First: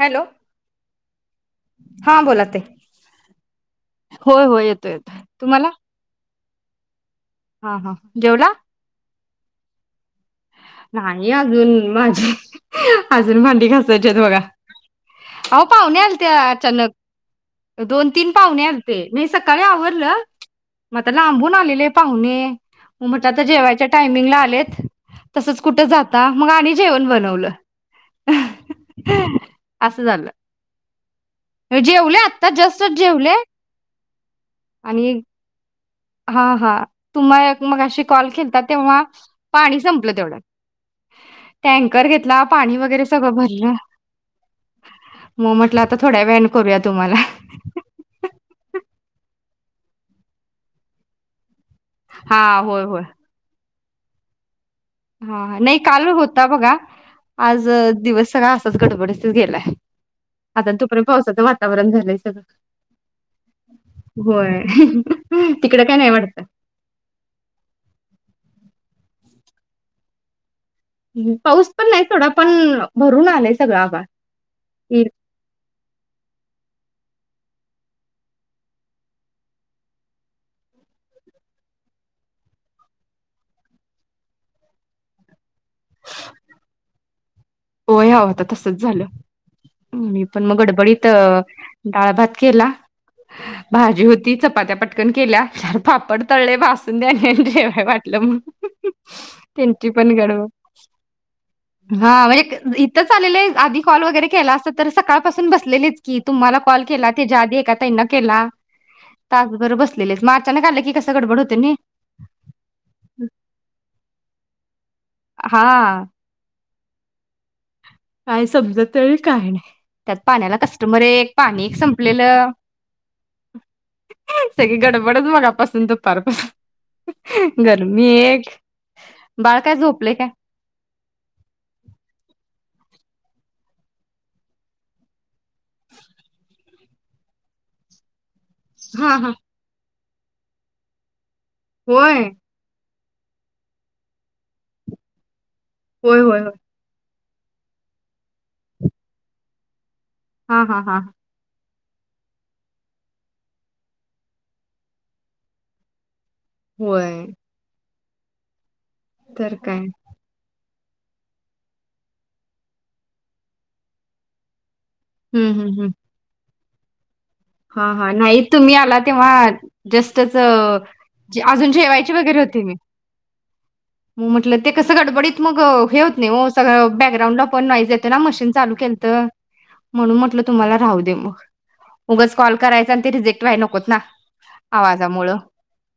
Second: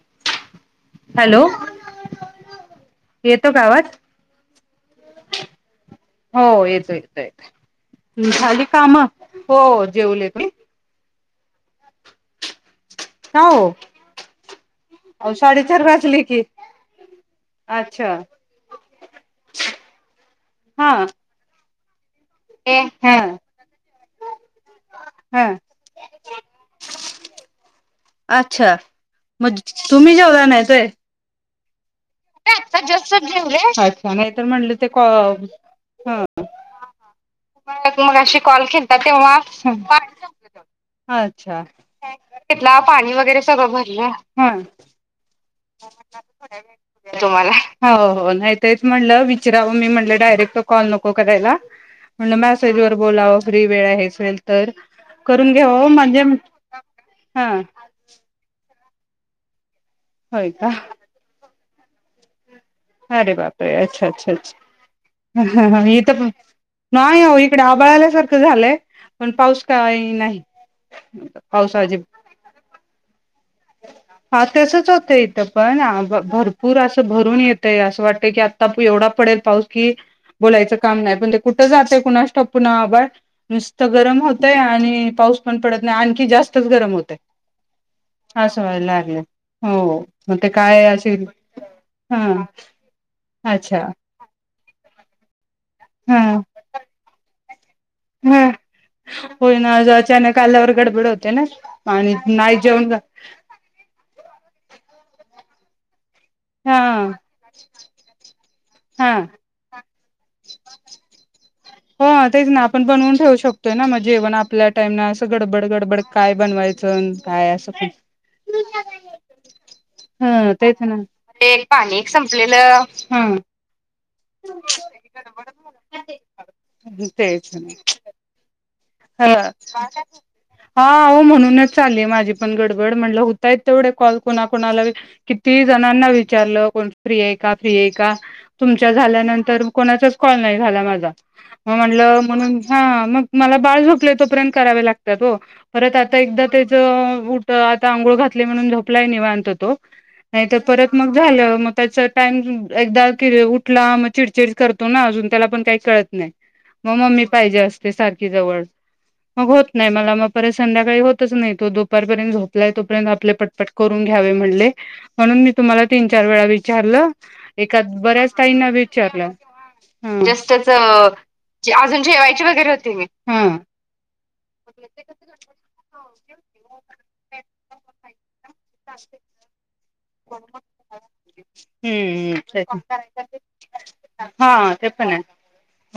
Hello hello हा बोला ताई. येतो कावात होय होय येतोय येतोय तुम्हाला? हो [unintelligible] हा हा जेवला झाली काम? हो. जेवले तुम्ही? नाही अजून माझी का अजून भांडी हो घासायची बघा. अहो साडेचार पाहुणे वाजले आलते की. अचानक दोन अच्छा. तीन पाहुणे आलते. नाही सकाळी आवरलं हा मग ते येवढे लांबून आलेले पाहूने हा म्हटलं तर जेवाच्या टायमिंगला आलेत. हा. तसच कुठं जाता मग आणि जेवण बनवलं अच्छा. मग असं झालं. जेवले आत्ता जस्टच जेवले जास्तेव अच्छा नाहीतर म्हणलं ते. आणि ह हा हा तुम्हा म अ कॉल खे तेव्हा पाणी संपलं तेवढं अच्छा टँकर घेतला पाणी वगरे सगळ भरल हा. मग म्हटलं आता थोड्या व कर तुम्हाला हो हो नाही तेच म्हटलं विचरावं, मी म्हटलं डायरेक्ट कॉल नको करायला. म्हणल हा मॅसेज होय वर होय बोलाव फ्री वेळ आहे असेल तर. करून हा नाही घ्यावं काल म्हणजे होता बघा हा आज दिवस सगळा अस. [unintelligible] होय का? [unintelligible] वातावरण झालंय सगं. अरे बापरे अच्छा! अच्छा! अच्छा! तिकडं काय नाही इथ वाटतं. नाही अहो आभाळ सारखं झालंय. पण पाऊस काय नाही. पाऊस पण नाही थोडा पण भरून आलेच. हा तसच होत इथं पण भरपूर असं. भरून येतय असं वाटत की आता एवढा पडेल पाऊस की बोलायचं काम नाही पण ते कुठं जातय कुणास ठाऊक नुसत गरम होतंय आणि पाऊस. पण पडत नाही आणखी जास्तच गरम होते. होय हा तसच झालं मी पण ते मग काय गडबडीत असेल डाळ भात हां केला अच्छा भाजी होती चपात्या पटकन केल्या च पाापड हां तळले भाजून घेतले. हां. [unintelligible] [unintelligible] होय ना त्यांची पण अचानक गडबड. आल्यावर गडबड होते ना आणि हां म्हणजे नाही क् जेवण इतंच आलेले, आधी कॉल वगैरे क केला असता तर सकाळपासून बसलेलीच. कि तुम्हाला हा कॉल केला त्याज्याआधी एका ताईंला केला. हा तासभर बस दिलेस माग चनं काढलं की कसं गडबड होते नई. हो, तेच ना आपण बनवून ठेवू शकतोय ना म जेवण आपल्या टाईमना सगळं ता गडबड हा काय बनवाय चण काय असं फुल काय समजत नाही काय नाही. त्यात ह पाण्याला तेच ना कस्टमर एक, पाणी एक संपलेलं. हा सगळी गडबडच मगापसूनं दुपारपासून. गरमी एक. हं, बाळ काय झोपले काय हां हो म्हणूनच चाललीय माझी पण गडबड. म्हणलं हुत ताई तेवढे कॉल कोणा कोणाला व कित ती जणांना विचारलं कोण फ्री ये का? फ्री ये का? तुमच्या हा हा झाल्यानंतर कोणाचच कॉल नाही झाला माझा म म्हटलं होय म्हणून ह मग मला बाळ झोपले तोपर्यंत करावे लागत्यात ओ परत आता होय, होय, एकदा होय. त्याच बुट आता आंघोळ घातले म्हणून झोपलाय निवांत तो नाही तर हां, हां, परत हां. मग झालं मग त्याचा टाइम एकदा उठला मग चिडचिड करतो ना अजून त्याला पण काही कळत नाही. मग मम्मी होय, पाहिजे असते. ते सार खी जवळ मग तर होत काय. नाही मला मग परत संध्याकाळी होतच नाही तो दुपारपर्यंत झोपलाय तोपर्यंत आपले पटपट करून घ्यावे म्हणले. म्हणून मी तुम्हाला तीन चार वेळा वि चारल. हा हा नाही तुम्ही आला तेव्हा जस्टच हा अजून जेवायची वगैरे होते मी हा मग म्हटलं ते कस गडबडीत मग हे होत नाही हो सगळं बॅकग्राउंड पण नोइस येते ना मशिन चालू केलत म्हणून म्हटलं तुम्हाला राहू दे मग उगाच हम्म कॉल तेच करायचा आणि ते रिजेक्ट व्हायला नको ना हा ते पण आहे आवाजामुळं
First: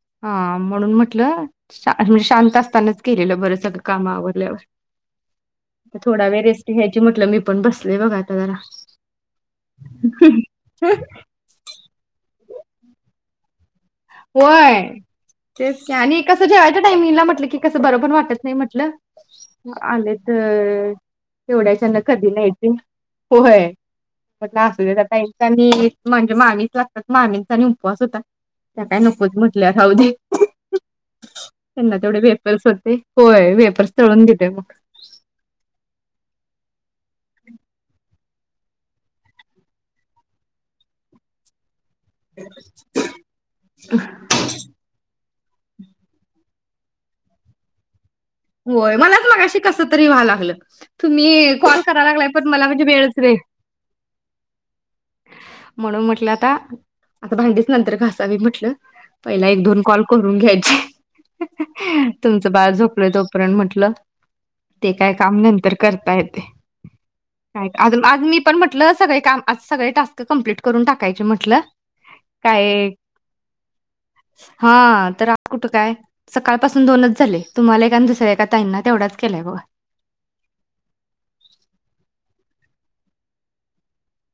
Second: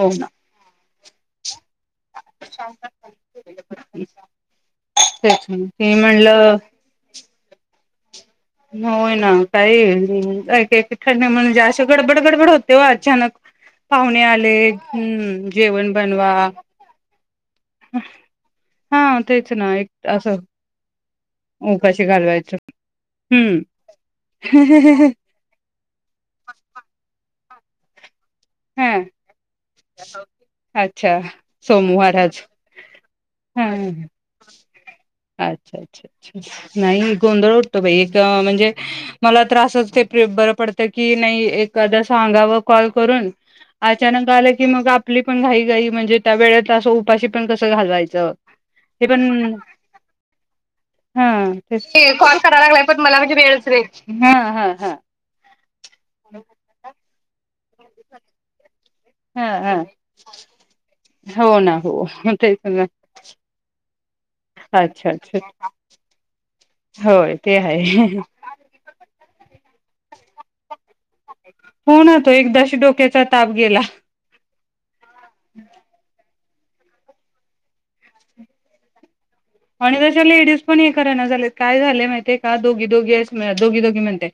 हो ना हा म्हणून म्हटलं शा म्हणजे शांत असतानाच केलेलं बरं सगळं काम आवरल्यावर तेच ते थोडा वेळ म्हणलं रेस्ट घ्यायची म्हटलं मी पण बस ले बघत. होय ना काही वेळ निघून जाईल एकीकडन म्हणजे असे गडबड गडबड होते हो अचानक पाहुणे आले व्हय हम्म तेच जेवण आणि बनवा कस जेवायचा टाईमला म्हट कस बर पण वाटत नाही म्हटलं हा तेच ना एक आले असं तर तेवढ्याच्याना उपाशी कधी नाही घालवायचं ते हम्म होय म्हटलं असू दे त्या ताई म्हणजे मामीच लागतात मामी आणि उपवास होता. त्या हा काय नकोच म्हटल्या राहू दे, अच्छा त्यांना सोमवार तेवढे आज वेपर्स होते होय हा वेपर्स तळून दिले मग अच्छा अच्छा अच्छा नाही गोंधळ उठतो बाई एक म्हणजे मला तर असच ते बरं पडतं की नाही एक खादा सांगाव कॉल करून अचानक आलं की मग आप पली पण घाई घाई म्हणजे त्या वेळत आसं उपाशी पण कसं घालवायचं होय हे मलाच पण मागाशी कस तरी व्हा लागलं हा तुम्ही कॉल तेच कराय लागलाय पण मला म्हणजे वेळच वेळ हा हा हा म्हणून म्हटल आता आता भांडीच नंतर घासावी म्हटलं पहिला हा एक हा दोन कॉल करून घ्यायची हो ना हो तुमचं तेच बाळ ना झोपलं तो म्हटल ते अच्छा काय अच्छा काम नंतर करता येते. होय ते आज आहे आज मी पण म्हटलं सगळे काम आज सगळे टास्क कम्प्लीट करून टाक. होणा तो एकदाशी डोक्याचा ताप गेला. हां तर आ कुठं काय सकाळ पाासून दोनच झाले तुम्हाला एक आणि दुस त ऐका ताईना तेवढाच केलाय बघा आणि त्याच्या लेडीज पण हे करेना झालेत, काय झाले माहिते का दोघी दोघी असम दोघी दोघी म्हणते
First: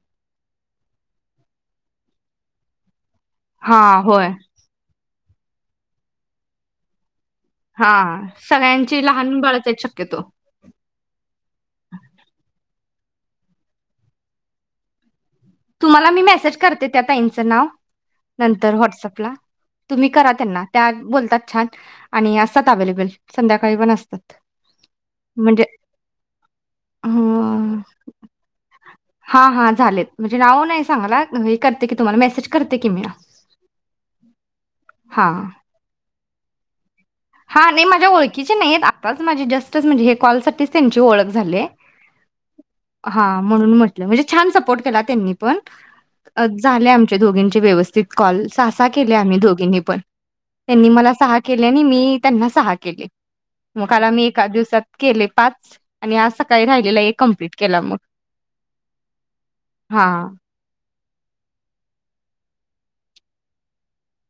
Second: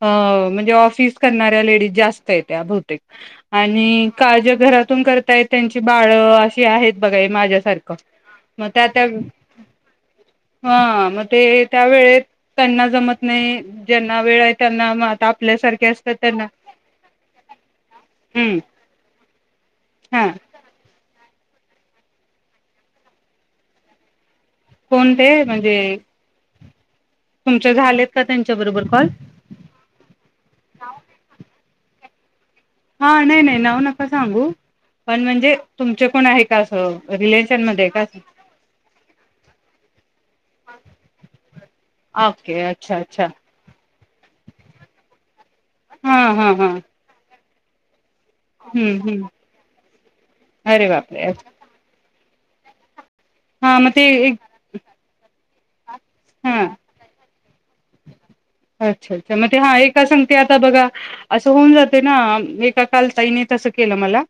अ म्हणजे ऑफिस करणाऱ्या लेडीज जास्त येत त्या बहुतेक हा आणि होय काज घरातून कर काय त्यांची बाळं अशी आहेत. बघा एक हा सगळ्यांची लहान बा हां मग ते त्या वेळेत त्यांना जमत नाही ज्यांना वेळ आहे त्यांना म आता आपल्यासारखे तुम्हाला असतात मी त्यांना मॅसेज करते त्या ताईंचं नाव हम्म नंतर व्हॉट्सअँपला तुम्ही हा करा त्यांना त्या बोलतात छान आणि आसतात अवेलेबल संध्याकाळी पण असतात. कोण ते? म्हणजे तुमचे हां, झालेत का त्यांच्या बरोबर कॉल हा, हा झालेत म्हणजे नाव नाही सांगायला हे करते कि तुम्हाला मॅसेज हां, नाही नाही नाव नका सांगू पण हा म्हणजे तुमचे कोण आहे? [unintelligible] हा नाही मध्ये का माझ्या ओळखीचे नाहीत आताच माझी जस्टच म्हणजे हे कॉलसाठीच त्यानची ओळख झाले. ओके अच्छा अच्छा हा म्हणून म्हटलं म्हणजे छान सपोर्ट केला त्यांनी पण हा हा हा झाले आमचे दोघींचे व्यवस्थित कॉल सहा, सहा हम्म केले हम्म आम्ही दोघींनी पण त्यांनी अरे मला बापरे सहा केले आणि मी त्यांना सहा केले. हा म मग ते काल आम्ही एक एका दिवसात केले पाच आणि आज हा सकाळी राहिलेलं एक कंप्लीट केला मग अच्छा अच्छा मग ते हा एका संगती आता बघा आसं होऊन जाते ना एका काल ताईने तसं केलं मला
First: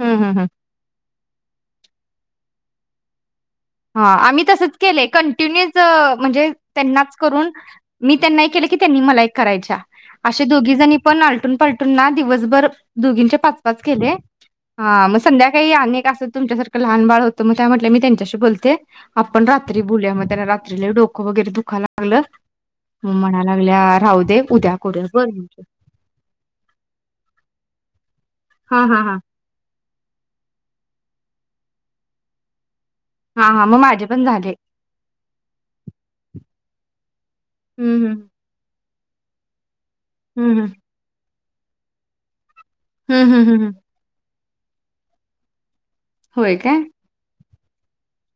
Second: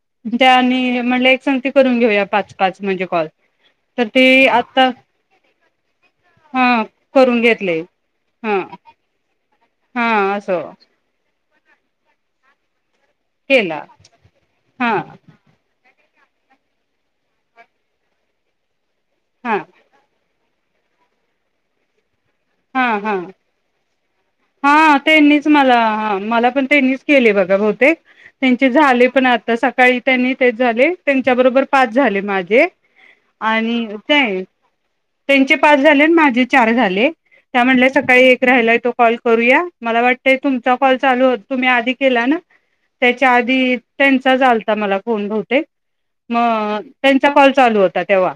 हम्म हम्म हम्म त्या आणि म्हणले संगती करून घेऊया पाच, पाच म्हणजे कॉल हा तर ते आम्ही तसच आता केले कन्टिनीयूचं म्हणजे हा तेनाच करून घेतले मी त्यांना एक हा केलं की त्यांनी मला करायच्या हा आशे असं दोघी जणी पण आल आलटून पलटून ना दिवसभर दोघींचे पाच, पाच केला केले हा मग संध्याकाळी आणि आस तुमच्यासारखं लहान बाळ होतं म त्या म्हटल्या मी त्यांच्याशी बोलतो. ते आपण हा रात्री बोलूया म तेनाला म्हणजे लई डोकं वगैरे दुखा लागलं हा, हा, मग म्हणा लागल्या राहू दे उद्या हा करूया. बरं त्यांनीच म्हटलं. मला हा मला पण त्यांनीच केले बघा बहूतेक त्यांचे हा हा झाले हा पण आता सकाळी त्यांनी तेच झाले त्यांच्या बरोबर पाच झाले माझे हा हा मग आणि माझे पण ते झाले. त्यांचे पाच झाले न माझे चार झाले. त्या म्हटल्या हम्म हम्म सकाळी एक राहिलाय तो कॉल करूया? मला वाटतंय हं, हं. तुमचा कॉल चालू होत तुम्ही आधी केला ना. हं, त्याच्या हं, हं, हं. आधी त्यां -चाच आलता मला फोन बहुतेक होय काय? मग त्यांचा कॉल चालू होता तेव्हा.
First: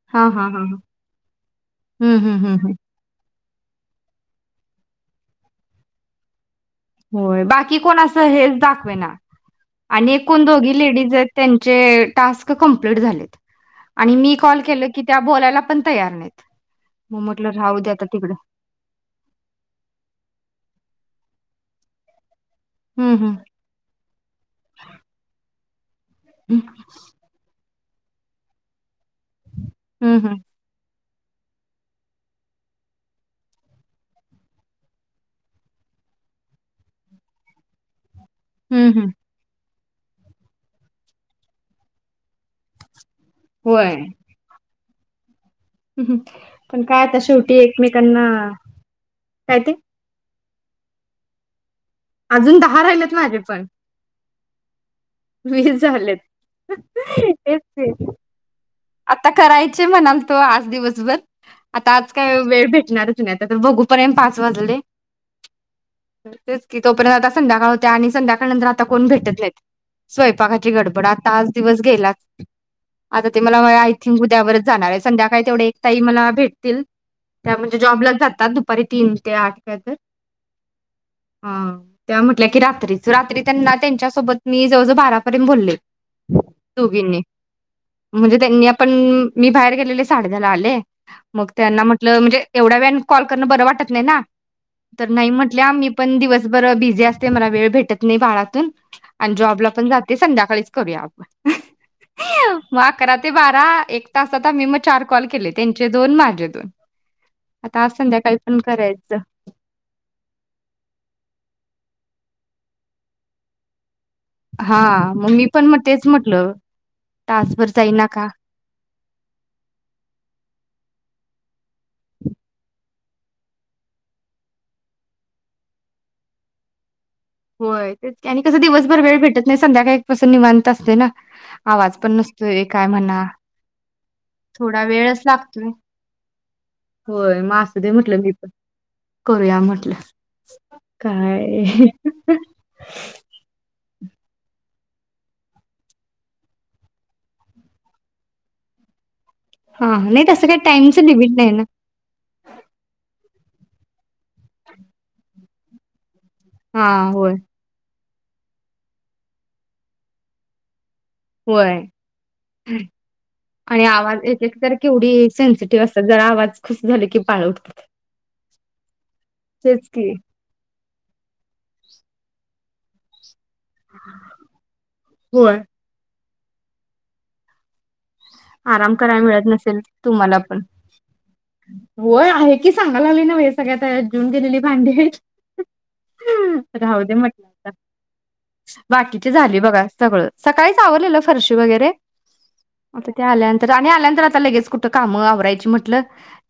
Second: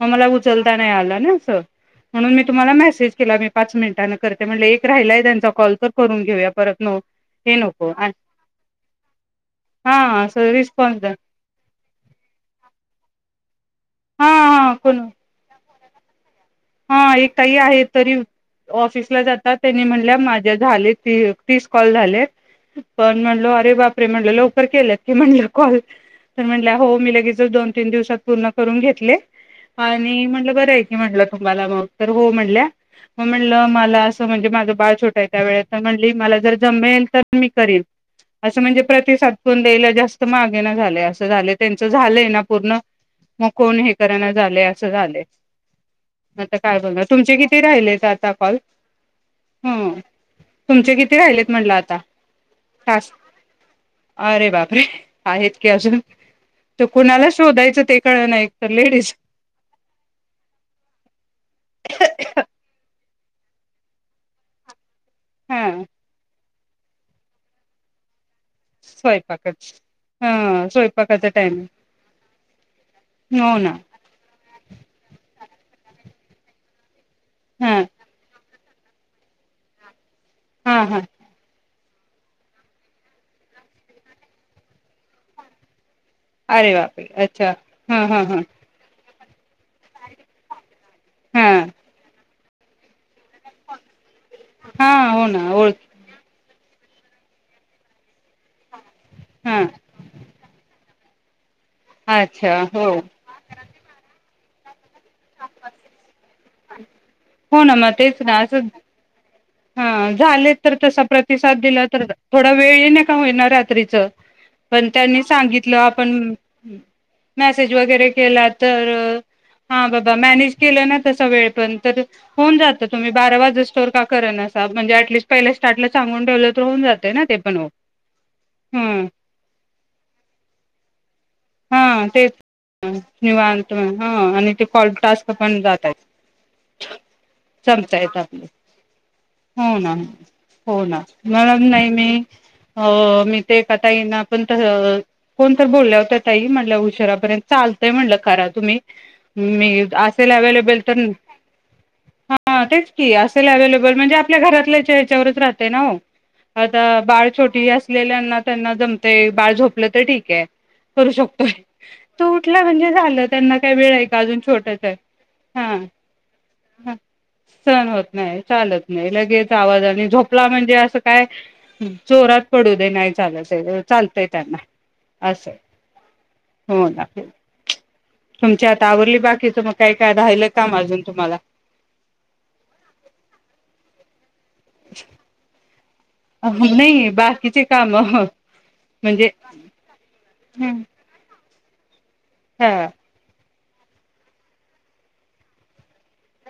म मला हां, हां, हां, उचलता हां. नाही आला ना अस हं, म्हणून हं, मी हं, तुम्हाला हं. मेसेज तीला मी पाच मिनिटांंन करते म्हणल एक राहिलाय त्यांचा कॉल तर करून घेऊया. परत न होय हे बाकी नको कोण अस हेच दाखवे ना, हा आणि एक कोण असं दोघी रिस्पॉन्स लेडीज द्या आहेत त्यांचे टास्क कंप्लीट झालेत. आणि हा मी कॉल हा केल की कोण त्या बोलायला पण तयार नाहीत. हा मग एक म्हटलं ताई राहू आहे दे आता तरी तिकडं. ऑफिसला जातात त्यांनी म्हणल्या माझ्या झाले ते तीस कॉल झालेत. हं, पण हं. म्हणलो अरे बापरे! म्हणल लवकर केलंत की म्हणल कॉल तर म्हणल्या हो मी लगेचच दोन तीन दिवसात पूर्ण करून घेतले. हं, आणि हं. म्हटलं बरंय मी म्हटलं तुम्हाला मग तर हो म्हणल्या. मग म्हणलं मला असं म्हणजे माझं बाळ छोटं आहे त्या वेळेत तर म्हणली मला जर जमेल तर मी करीन. असं म्हणजे हं, हं. प्रतिसाद पण द्यायला जास्त मागे ना झालेय असं झालंय, त्यांच झालंय ना पूर्ण मग कोण हे होय. करना झालय अस च झालंय आता पण बोलणार काय आता तुमचे शेवटी किती राहिलेत एकमेकांना, आता कॉल काय ते? ह तुमचे किती राहिलेत म्हटलं आ अजून दहा राहिलेत माझे पण. अरे बापरे! आहेत की अजून, झालेत. तर कुणाला तेच शोधायचं की. ते कळना एकतर आता करायचे म्हणाल तो आज दिवस बर, आता आज काय वेळ भेट नारच नाही तर बघू पर्यत पाच वाजले. ह. तेचकी तोपर्यंत आता संधकाळ होत्या. आणि संध्याका त्या नंतर आता कोण भेटत नाही स्वयंपाकच हा स्वयपाकाची गडबड स्वयंपाकाचा आता आज टायमिंग दिवस गेलाच. आता ते हो मला ना मला आय थिंक उद्यावरच जाणार आहे. संध्या काय तेवढे एक ताई मला भेटतील. त्या हा म्हणजे जॉबलाच जातात. दुप दुपारी तीन ते आठ काय तर हा. त्या म्हटल्या की रात्रीच. रात्री त्यांना त्यांच्यासोबत मी जवळजवळ बारापर्यंत बोलले. अरे बापे! दोघींनी अच्छा, हा. हा म्हणजे हा त्यांनी आपण मी बाहेर गेलेले साडेदहाला आले. मग हा त्यांना म्हटलं म्हणजे एवढ्या वेळने कॉल करणं बरं वाटत नाही ना? हा तर हो नाही ना म्हटले आम्ही ओळख पण दिवसभर भिजी जास्त मला वेळ भेटत नाही बाारातून आणि हा जॉबला पण जाते संध्याकाळीच करूया आप अच्छा मग हो अकरा ते बारा एक. तसात आम्ही मट चार कॉल केले त्यांचे दोन माझे दोन हो ना आता मग आज तेच संध्याकाळी ना पण असं करायच. हा झालेत तर तसा प्रतिसाद दिला तर थोडा वेळेना का होईना रात्रीच पण हा त्यांनी मग मी पण सांगितल मग तेच आपण म्हटलं. तासभर मेसेज जाई ना वगैरे का केला तर हा बाबा म्येनेज केल ना तस वेळ पण होऊन जातात. तुम्ही बारावाजोस्तर जाग करणास म्हणजे आटलीस्ट पहिल्या स्टार्टला सांगून टेवलतर जात. होय तेच की आणि कसं दिवसभर वेळ भेटत नाही. संध्याकाळीपासून निवांत असतय ना. हा आवाज पण तेच नसतोय काय म्हणा निवांत ह आणि ते थोडा फॉल वेळच टास्क पण लागतोय. जातयत होय मग असू दे जमतायेत म्हटलं मी आपले पण करूया हो म्हटलं ना हो ना म काय नाही मी मी हो मी ते ताई ना पण तर कोण तर बोलल्या होत्या.. ताई म्हणाल्या उशरापर्यंत चालतंय म्हणलं करा तुम्ही मी हा नाही असेल तसं काही अवेलेबल तर टाइमचं लिमिट नाही ना हा तेच की अस. असेल अवेलेबल म्हणजे आपल्या घरातल्या याच्यावर राहते ना हो. आता हा बाळ होय छोटी अस. आपल्यालांना त्यांना जमतय बाळ झोपलं तर ठीक आहे. करू शकतोय होय तू उठला म्हणजे झालं त्यांना काय आणि वेळ आहे आवाज का अजून एक एक तर छोटच आहे केवढी सेन्सिटिव्ह हा असतात जरा आवाज खुश झाले की पाळ उठतात सहन होत नाही चालत नाही लगेच आवाज तेच आणि की झोपला म्हणजे अस. काय? हम जोरात. पडू दे नाही चालत. ते अ चालतय त्यांना असं. होय हो दाखल आराम करायला मिळत नसेल काय काय तुम्हाला राहिलं पण काम अजून तुम्हाला वय आहे की सांगाला लागले ना सगळ्यात जेऊन गेलेली. भांडे हे. राहू नाही दे म्हटलं बाकीचे आता काम म्हणजे बाकीची झाले बघा सगळं सकाळीच आवरलेल फरशी वगैरे हा आता त्या आल्या तर आणि आल्यानंतर आता लगेच कुठं कामं आवरायची म्हटलं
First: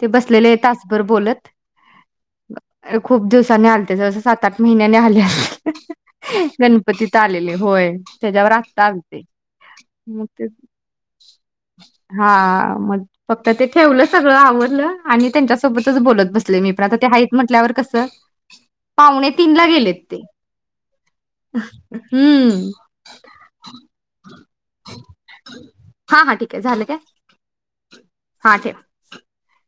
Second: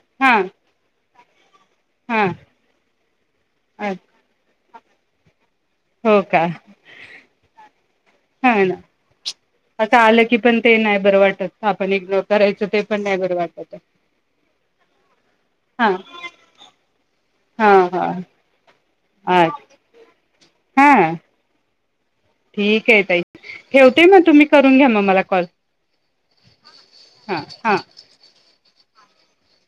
ते हा बसलेलेय तासभर बोलत. हा खूप दिवसाांनी आलते जरास सात आठ महिन्याने आल्या हो का गणपतीत आलेले होय. त्याच्यावर हा ना आत्ता आलते आता आलं मग की ते पण नाही बरं वाटत आपण इग्नोर हा करायचं ते पण मग नाही बरं फक्त ते वाटत ठेवलं सगळं आवरल आणि हा त्यांच्यासोबतच बोलत बसले मी पण आता ते हाईत हा म्हटल्यावर कस हा पावणे अ तीन ला गेलेत ते हा [unintelligible] हम्म ठीक ये ताई ठेवते म तुम्ही करून घ्या मग मला कॉल हा हा ठीक आहे झालं काय हां हां हा ठे [inaudible]